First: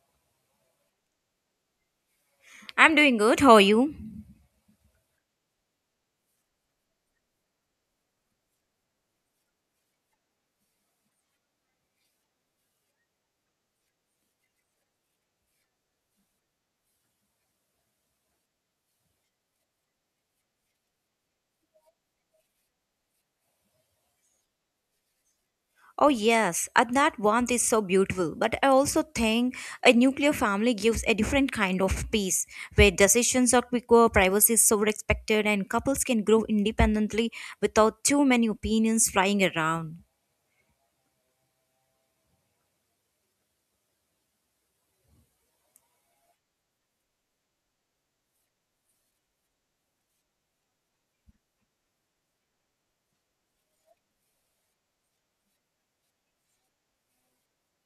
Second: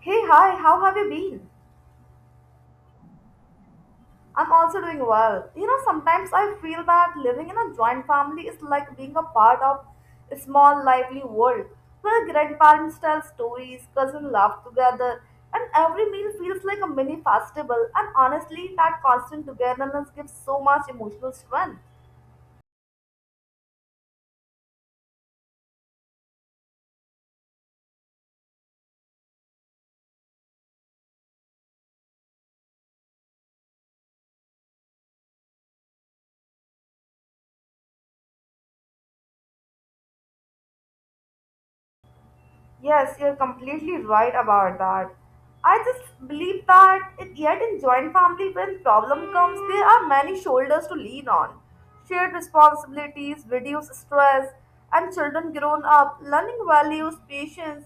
Hey, hi, how have you been? I'm doing good. How are you? I'm also doing well. You know, sometimes I feel that living in a joint family is like being a part of a small, lively world where grandparents tell stories, cousins laugh together, and every meal feels like a mini festival. And honestly, that constant togetherness gives so much emotional strength. Oh, yes, and that one is so beautiful. But I also think a nuclear family gives a different kind of peace where decisions are quicker, privacy is so respected, and couples can grow independently without too many opinions flying around. Yes, you're completely right about that. I just believe that it, yet in joint family, when problem comes, there are many shoulders to lean on. Shared responsibilities, reduce stress, and children grown up, learning values, patience,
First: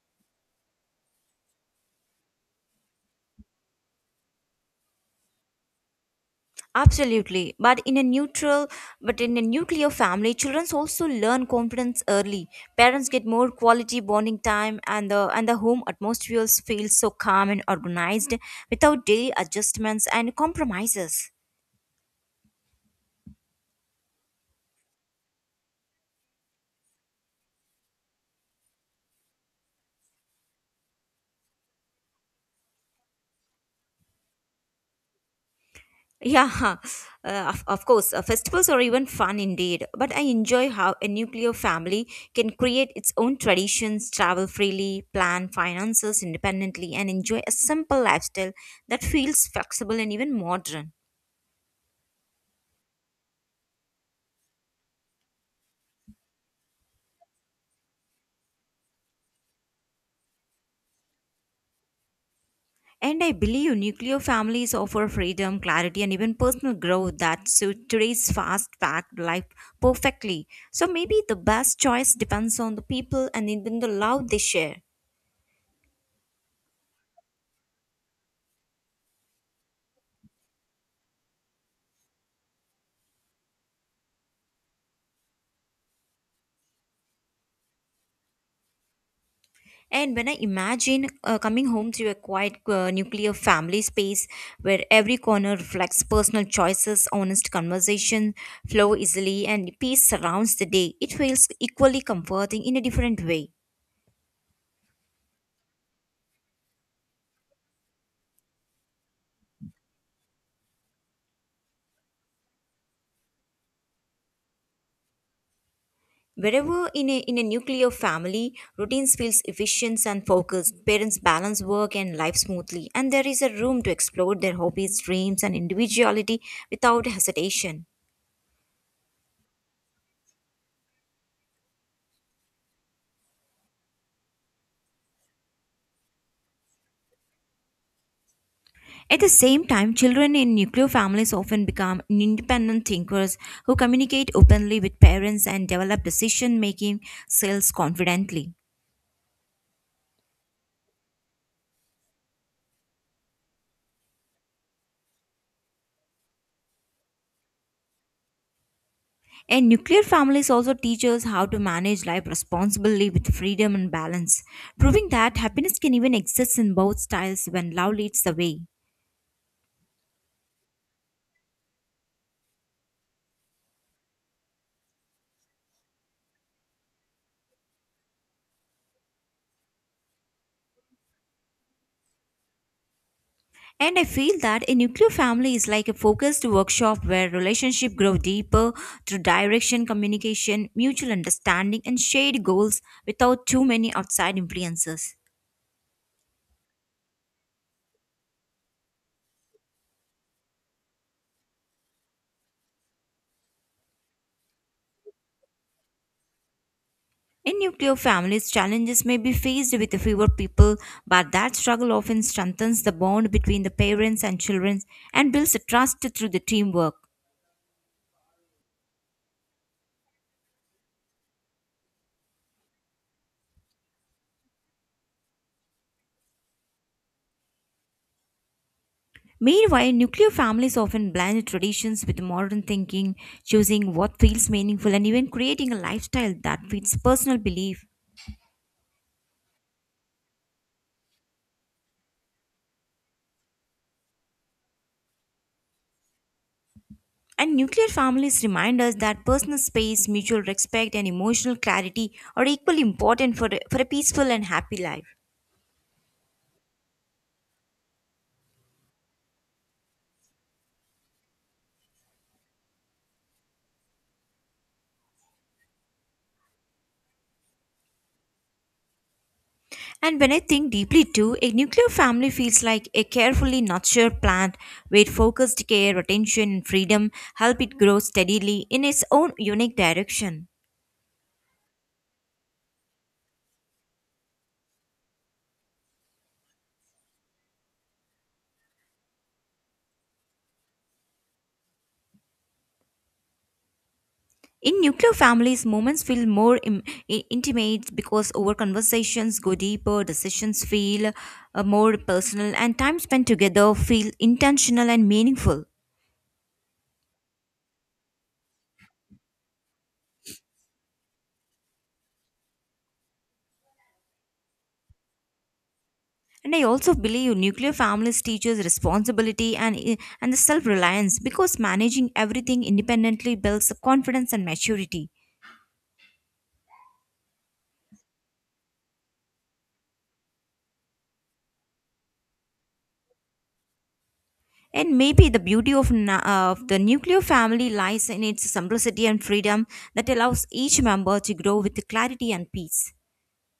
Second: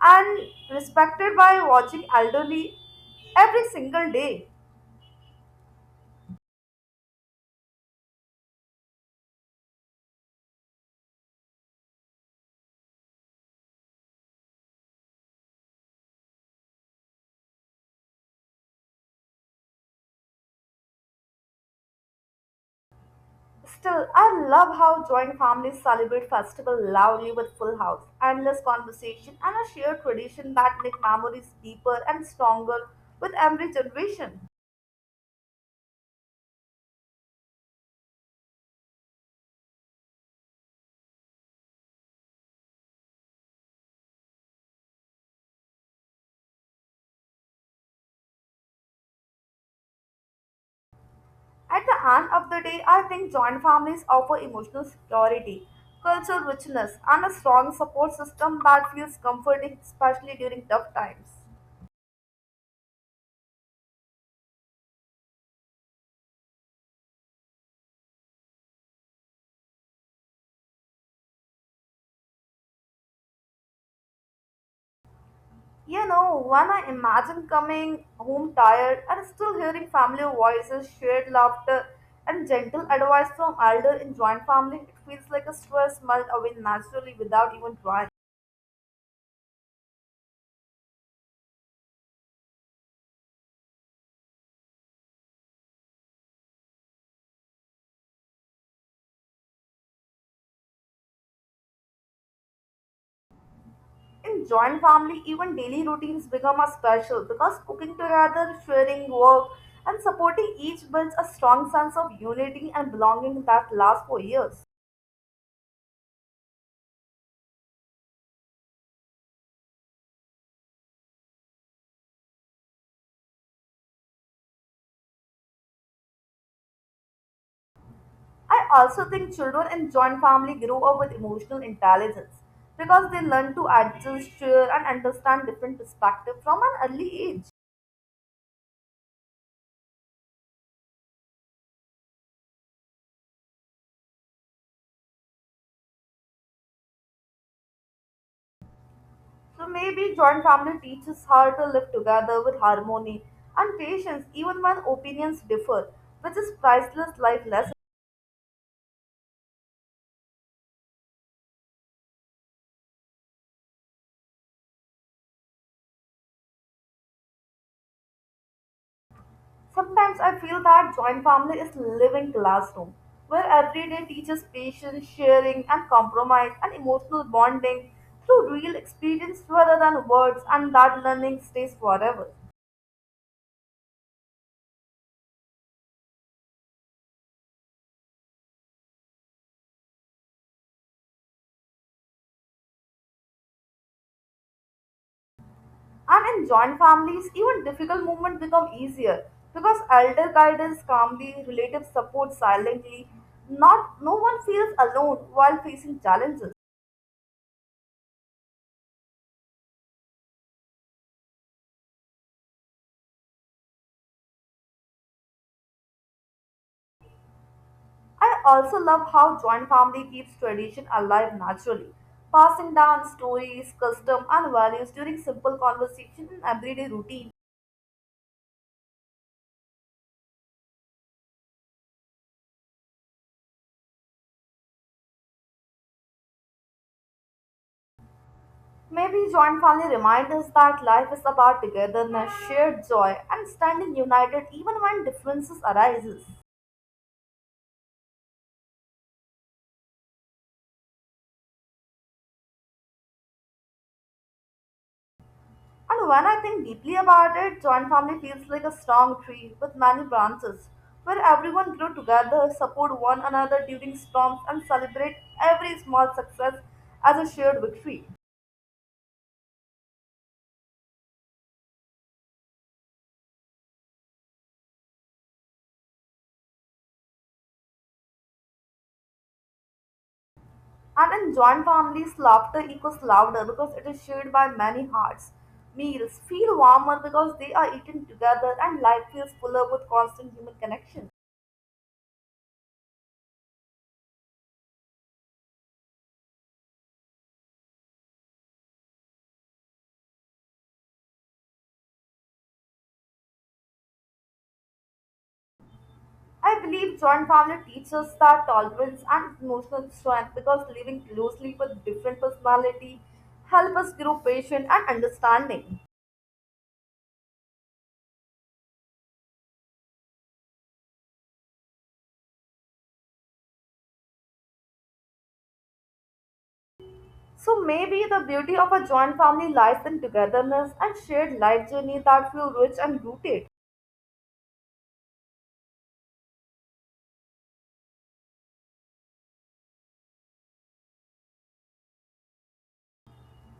and respected by watching elderly every single day. Absolutely, but in a nuclear family, children also learn confidence early. Parents get more quality bonding time, and the home atmosphere feels so calm and organized without daily adjustments and compromises. Still, I love how joint families celebrate festival loudly with full house, endless conversation, and a shared tradition that make memories deeper and stronger with every generation. Yeah, of course, festivals are even fun indeed. But I enjoy how a nuclear family can create its own traditions, travel freely, plan finances independently, and enjoy a simple lifestyle that feels flexible and even modern. At the end of the day, I think joint families offer emotional security, cultural richness, and a strong support system that feels comforting, especially during tough times. And I believe nuclear families offer freedom, clarity, and even personal growth that suit today's fast packed life perfectly. So maybe the best choice depends on the people and even the love they share. You know, when I imagine coming home tired and still hearing family voices, shared laughter, and gentle advice from elder in joint family, it feels like a stress melt away naturally without even trying. And when I imagine coming home to a quiet nuclear family space where every corner reflects personal choices, honest conversation flow easily, and peace surrounds the day, it feels equally comforting in a different way. In joint family, even daily routines become a special because cooking together, sharing work, and supporting each builds a strong sense of unity and belonging that lasts for years. Wherever in a nuclear family, routines feels efficient and focused. Parents balance work and life smoothly, and there is a room to explore their hobbies, dreams, and individuality without hesitation. I also think children in joint family grow up with emotional intelligence because they learn to adjust, share, and understand different perspectives from an early age. At the same time, children in nuclear families often become independent thinkers who communicate openly with parents and develop decision making skills confidently. So maybe joint family teaches how to live together with harmony and patience even when opinions differ, which is priceless life lesson. And nuclear families also teach us how to manage life responsibly with freedom and balance, proving that happiness can even exist in both styles when love leads the way. Sometimes I feel that joint family is living classroom where every day teaches patience, sharing and compromise and emotional bonding through real experience rather than words and that learning stays forever. And I feel that a nuclear family is like a focused workshop where relationships grow deeper through direction, communication, mutual understanding, and shared goals without too many outside influences. And in joint families, even difficult moments become easier because elder guidance calmly, relatives support silently. Not no one feels alone while facing challenges. In nuclear families, challenges may be faced with fewer people, but that struggle often strengthens the bond between the parents and children and builds trust through the teamwork. I also love how joint family keeps tradition alive naturally, passing down stories, custom, and values during simple conversation and everyday routine. Meanwhile, nuclear families often blend traditions with modern thinking, choosing what feels meaningful and even creating a lifestyle that fits personal belief. Maybe joint family reminds us that life is about togetherness, shared joy, and standing united even when differences arises. And nuclear families remind us that personal space, mutual respect, and emotional clarity are equally important for a peaceful and happy life. And when I think deeply about it, joint family feels like a strong tree with many branches, where everyone grow together, support one another during storms, and celebrate every small success as a shared victory. And when I think deeply too, a nuclear family feels like a carefully nurtured plant where focused care, attention, and freedom help it grow steadily in its own unique direction. And in joint families, laughter echoes louder because it is shared by many hearts. Meals feel warmer because they are eaten together, and life feels fuller with constant human connection. In nuclear families, moments feel intimate because our conversations go deeper, decisions feel more personal, and time spent together feel intentional and meaningful. I believe joint family teaches that tolerance and emotional strength because living closely with different personality help us grow patient and understanding. And I also believe nuclear families teaches responsibility and the self-reliance because managing everything independently builds confidence and maturity. So maybe the beauty of a joint family lies in togetherness and shared life journey that feel rich and rooted. And maybe the beauty of the nuclear family lies in its simplicity and freedom that allows each member to grow with clarity and peace.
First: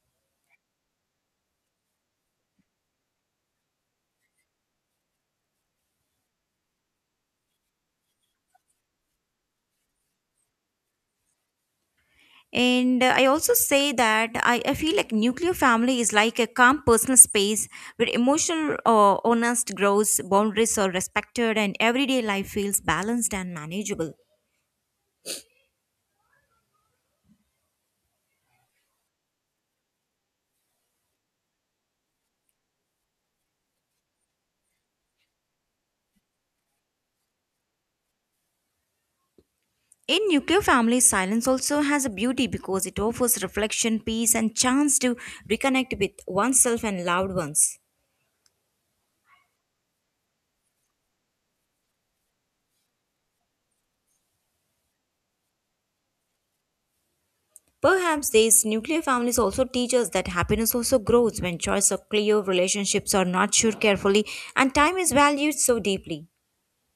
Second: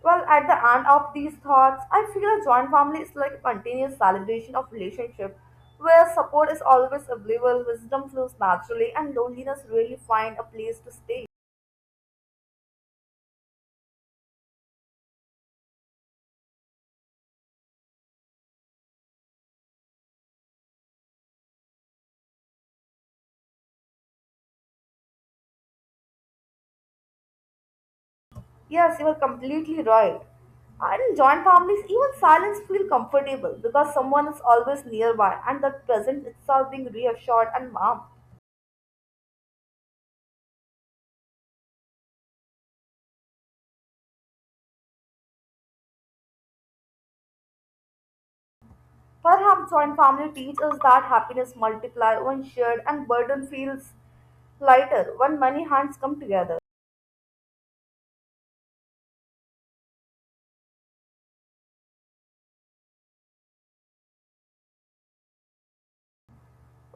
Well, at the end of these thoughts, I feel a joint family is like a continuous celebration of relationship where support is always available, wisdom flows naturally, and loneliness really find a place to stay. And I also say that I feel like nuclear family is like a calm personal space where emotional or honest grows, boundaries are respected, and everyday life feels balanced and manageable. Yes, you are completely right. And in joint families, even silence feels comfortable because someone is always nearby and the present itself being reassured and warm. In nuclear families, silence also has a beauty because it offers reflection, peace, and chance to reconnect with oneself and loved ones. Perhaps joint family teaches that happiness multiplies when shared and burden feels lighter when many hands come together. Perhaps these nuclear families also teach us that happiness also grows when choices are clear, relationships are nurtured carefully, and time is valued so deeply.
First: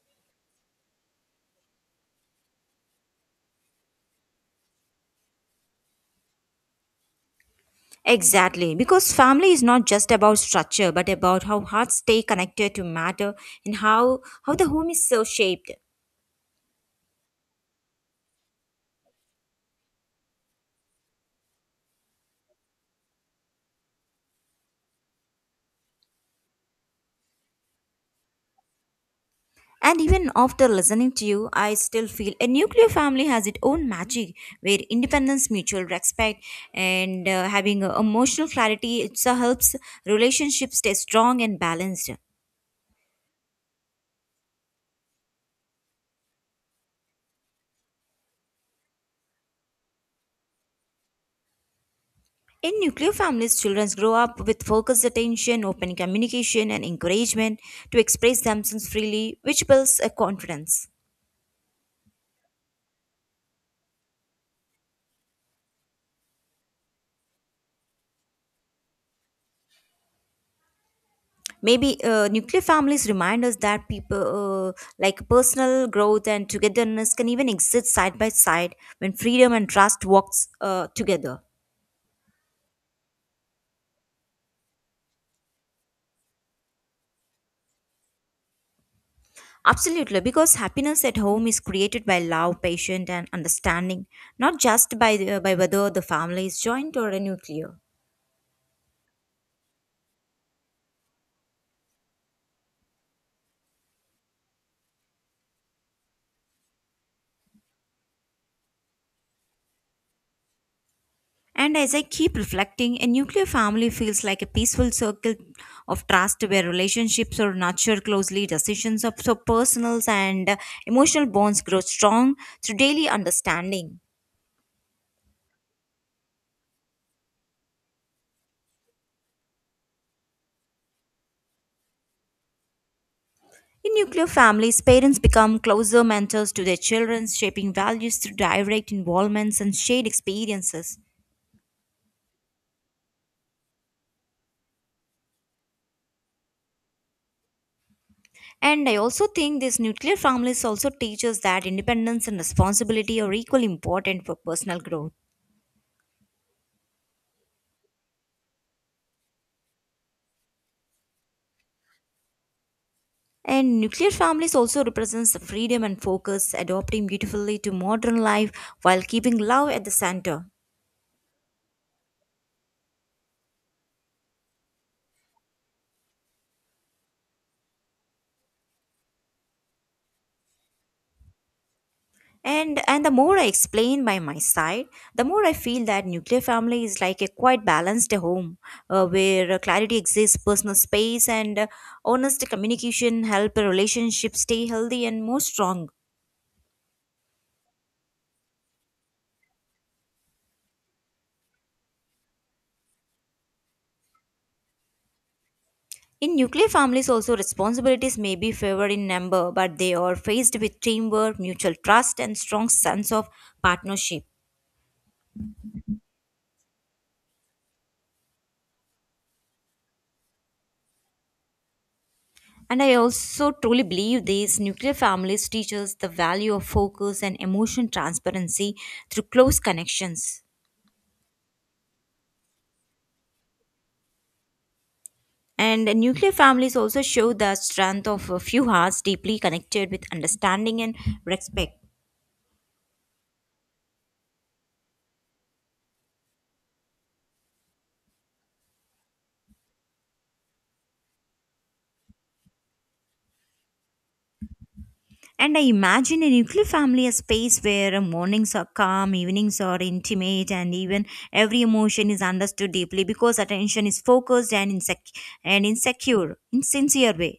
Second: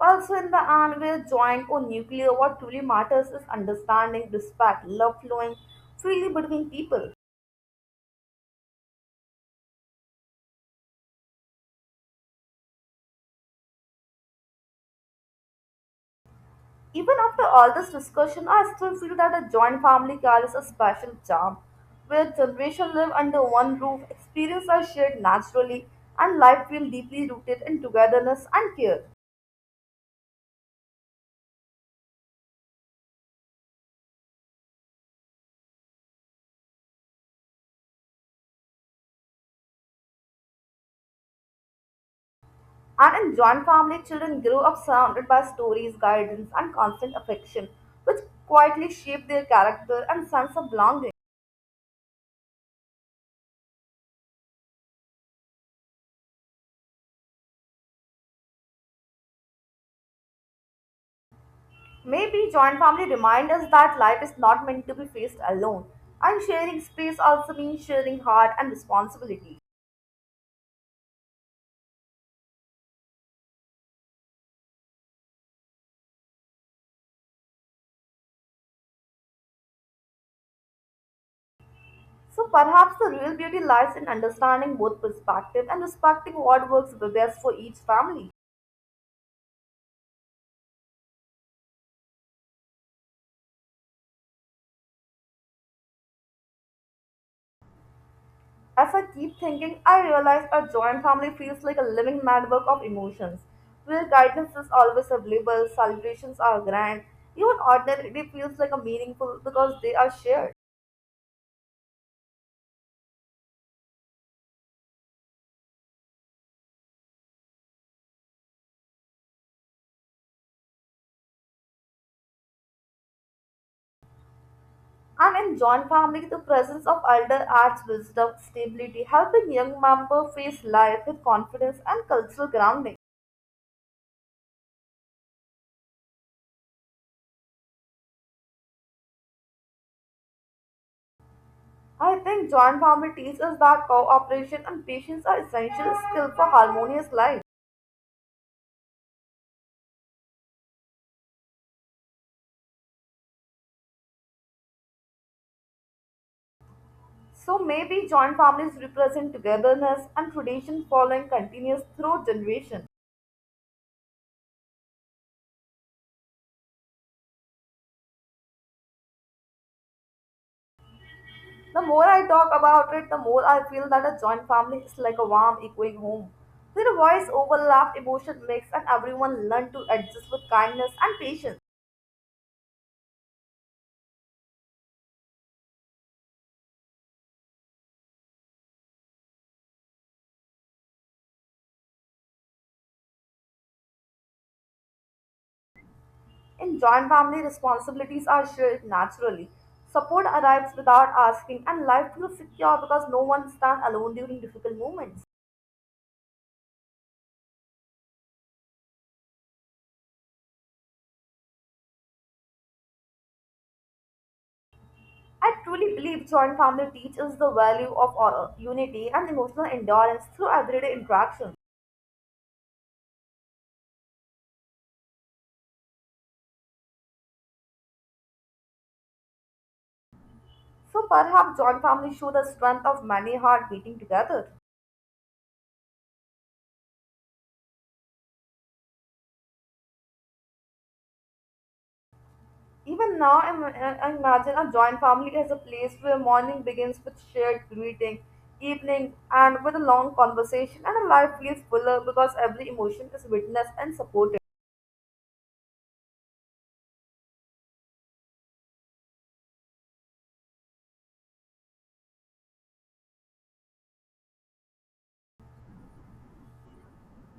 Also, in the end, where joint or nuclear, what truly matters is understanding, respect, love flowing freely between people. Exactly, because family is not just about structure but about how hearts stay connected to matter and how the home is so shaped. Even after all this discussion, I still feel that a joint family carries a special charm, where generations live under one roof, experiences are shared naturally, and life feels deeply rooted in togetherness and care. And even after listening to you, I still feel a nuclear family has its own magic where independence, mutual respect, and having a emotional clarity it so helps relationships stay strong and balanced. And in joint family, children grow up surrounded by stories, guidance, and constant affection, which quietly shape their character and sense of belonging. In nuclear families, children grow up with focused attention, open communication, and encouragement to express themselves freely, which builds a confidence. Maybe joint family remind us that life is not meant to be faced alone, and sharing space also means sharing heart and responsibility. Maybe nuclear families remind us that people like personal growth and togetherness can even exist side by side when freedom and trust walks together. So perhaps the real beauty lies in understanding both perspective and respecting what works the best for each family. Absolutely, because happiness at home is created by love, patience, and understanding, not just by by whether the family is joint or a nuclear. As I keep thinking, I realize a joint family feels like a living network of emotions, where guidance is always available, celebrations are grand, even ordinary day feels like a meaningful because they are shared. And as I keep reflecting, a nuclear family feels like a peaceful circle of trust where relationships are nurtured closely, decisions of so personal and emotional bonds grow strong through daily understanding. And in joint family, the presence of elder adds wisdom, stability, helping young member face life with confidence and cultural grounding. In nuclear families, parents become closer mentors to their children, shaping values through direct involvements and shared experiences. I think joint family teaches that cooperation and patience are essential skills for harmonious life. And I also think these nuclear families also teach us that independence and responsibility are equally important for personal growth. So maybe joint families represent togetherness and tradition following continuous through generation. And nuclear families also represents the freedom and focus, adapting beautifully to modern life while keeping love at the center. The more I talk about it, the more I feel that a joint family is like a warm echoing home. Their voice overlapped emotion mix and everyone learn to adjust with kindness and patience. And the more I explain by my side, the more I feel that nuclear family is like a quite balanced home, where clarity exists, personal space, and honest communication help a relationship stay healthy and more strong. In joint family, responsibilities are shared naturally. Support arrives without asking, and life feels secure because no one stands alone during difficult moments. In nuclear families, also responsibilities may be favored in number, but they are faced with teamwork, mutual trust, and strong sense of partnership. I truly believe joint family teaches the value of unity and emotional endurance through everyday interactions. And I also truly believe these nuclear families teach us the value of focus and emotion transparency through close connections. So perhaps joint family show the strength of many hearts beating together. And nuclear families also show the strength of a few hearts deeply connected with understanding and respect. Even now, I imagine a joint family as a place where morning begins with shared greeting, evening, and with a long conversation, and a life feels fuller because every emotion is witnessed and supported. And I imagine a nuclear family a space where mornings are calm, evenings are intimate, and even every emotion is understood deeply because attention is focused and insecure, in sincere way.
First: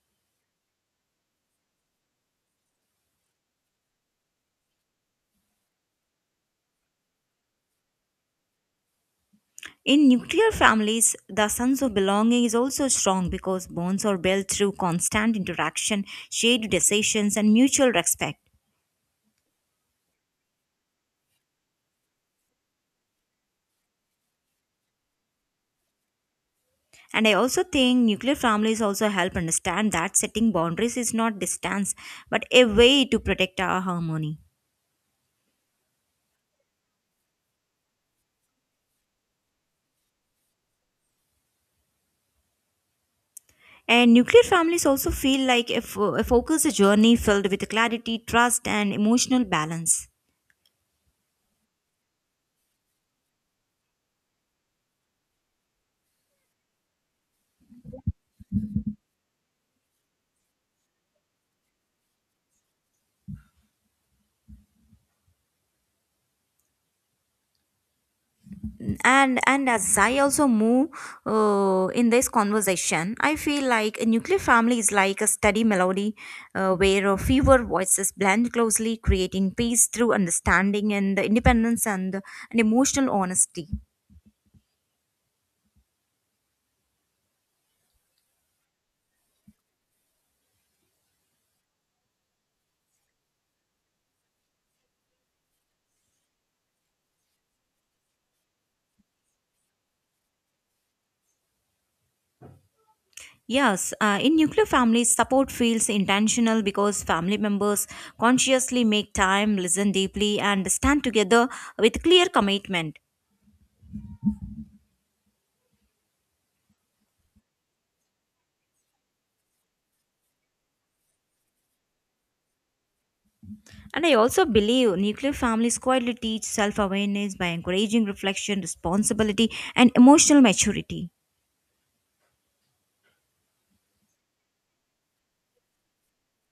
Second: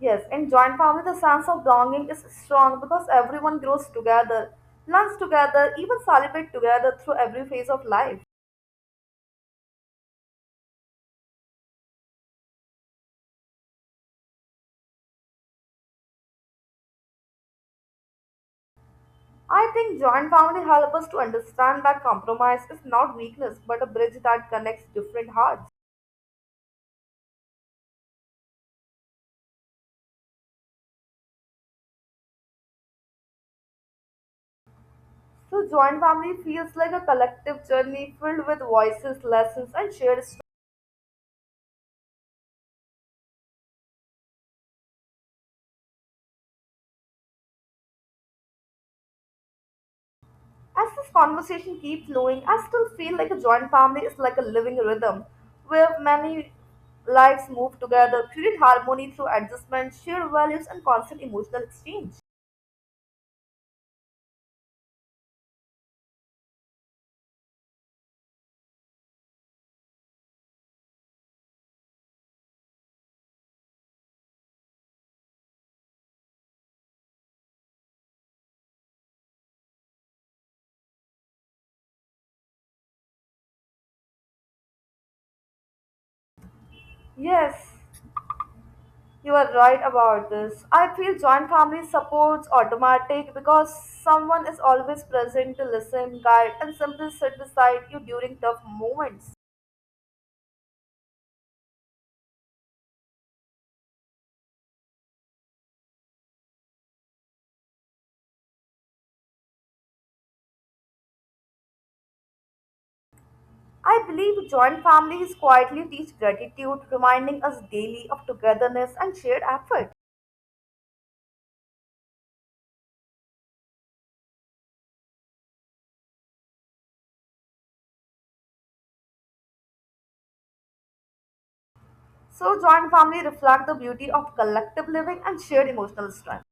Yes, in joint family, the sense of belonging is strong because everyone grows together, learns together, even celebrate together through every phase of life. In nuclear families, the sense of belonging is also strong because bonds are built through constant interaction, shared decisions, and mutual respect. I think joint family help us to understand that compromise is not weakness but a bridge that connects different hearts. And I also think nuclear families also help understand that setting boundaries is not distance but a way to protect our harmony. So, joint family feels like a collective journey filled with voices, lessons, and shared stories. And nuclear families also feel like a focused journey filled with clarity, trust, and emotional balance. As this conversation keeps flowing, I still feel like a joint family is like a living rhythm where many lives move together, create harmony through adjustment, shared values, and constant emotional exchange. And as I also move in this conversation I feel like a nuclear family is like a steady melody where fewer voices blend closely creating peace through understanding and the independence and emotional honesty. Yes, you are right about this. I feel joint family supports automatic because someone is always present to listen, guide, and simply sit beside you during tough moments. Yes, in nuclear families, support feels intentional because family members consciously make time, listen deeply, and stand together with clear commitment. I believe joint families quietly teach gratitude, reminding us daily of togetherness and shared effort. And I also believe nuclear families quietly teach self awareness by encouraging reflection, responsibility, and emotional maturity. So, joint family reflect the beauty of collective living and shared emotional strength.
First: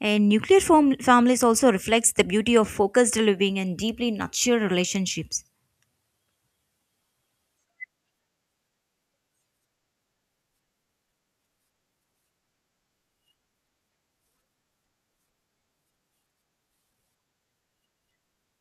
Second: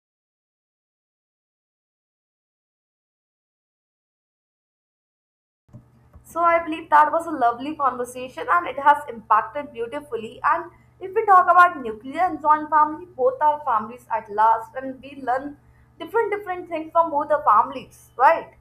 And families also reflects the beauty of focused living and deeply nurtured relationships. So, I believe that was a lovely conversation and it has impacted beautifully. And if we talk about nuclear and joint family, both are families at last, and we learn different things from both the families, right?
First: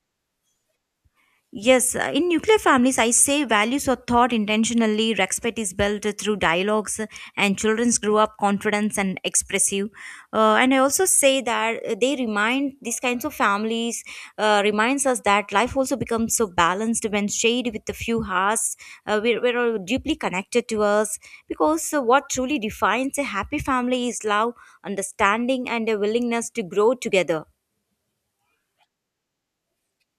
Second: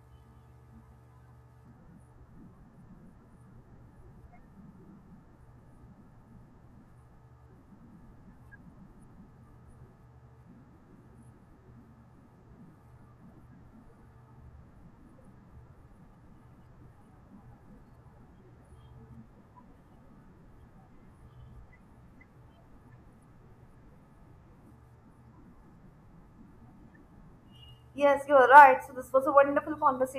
Yes, in nuclear families, I say values are taught intentionally, respect is built through dialogues, and children grow up confident and expressive. And I also say that they remind these kinds of families reminds us that life also becomes so balanced when shared with a few hearts. We're all deeply connected to us because what truly defines a happy family is love, understanding, and a willingness to grow together. Yes, you're right. So, this was a wonderful conversation.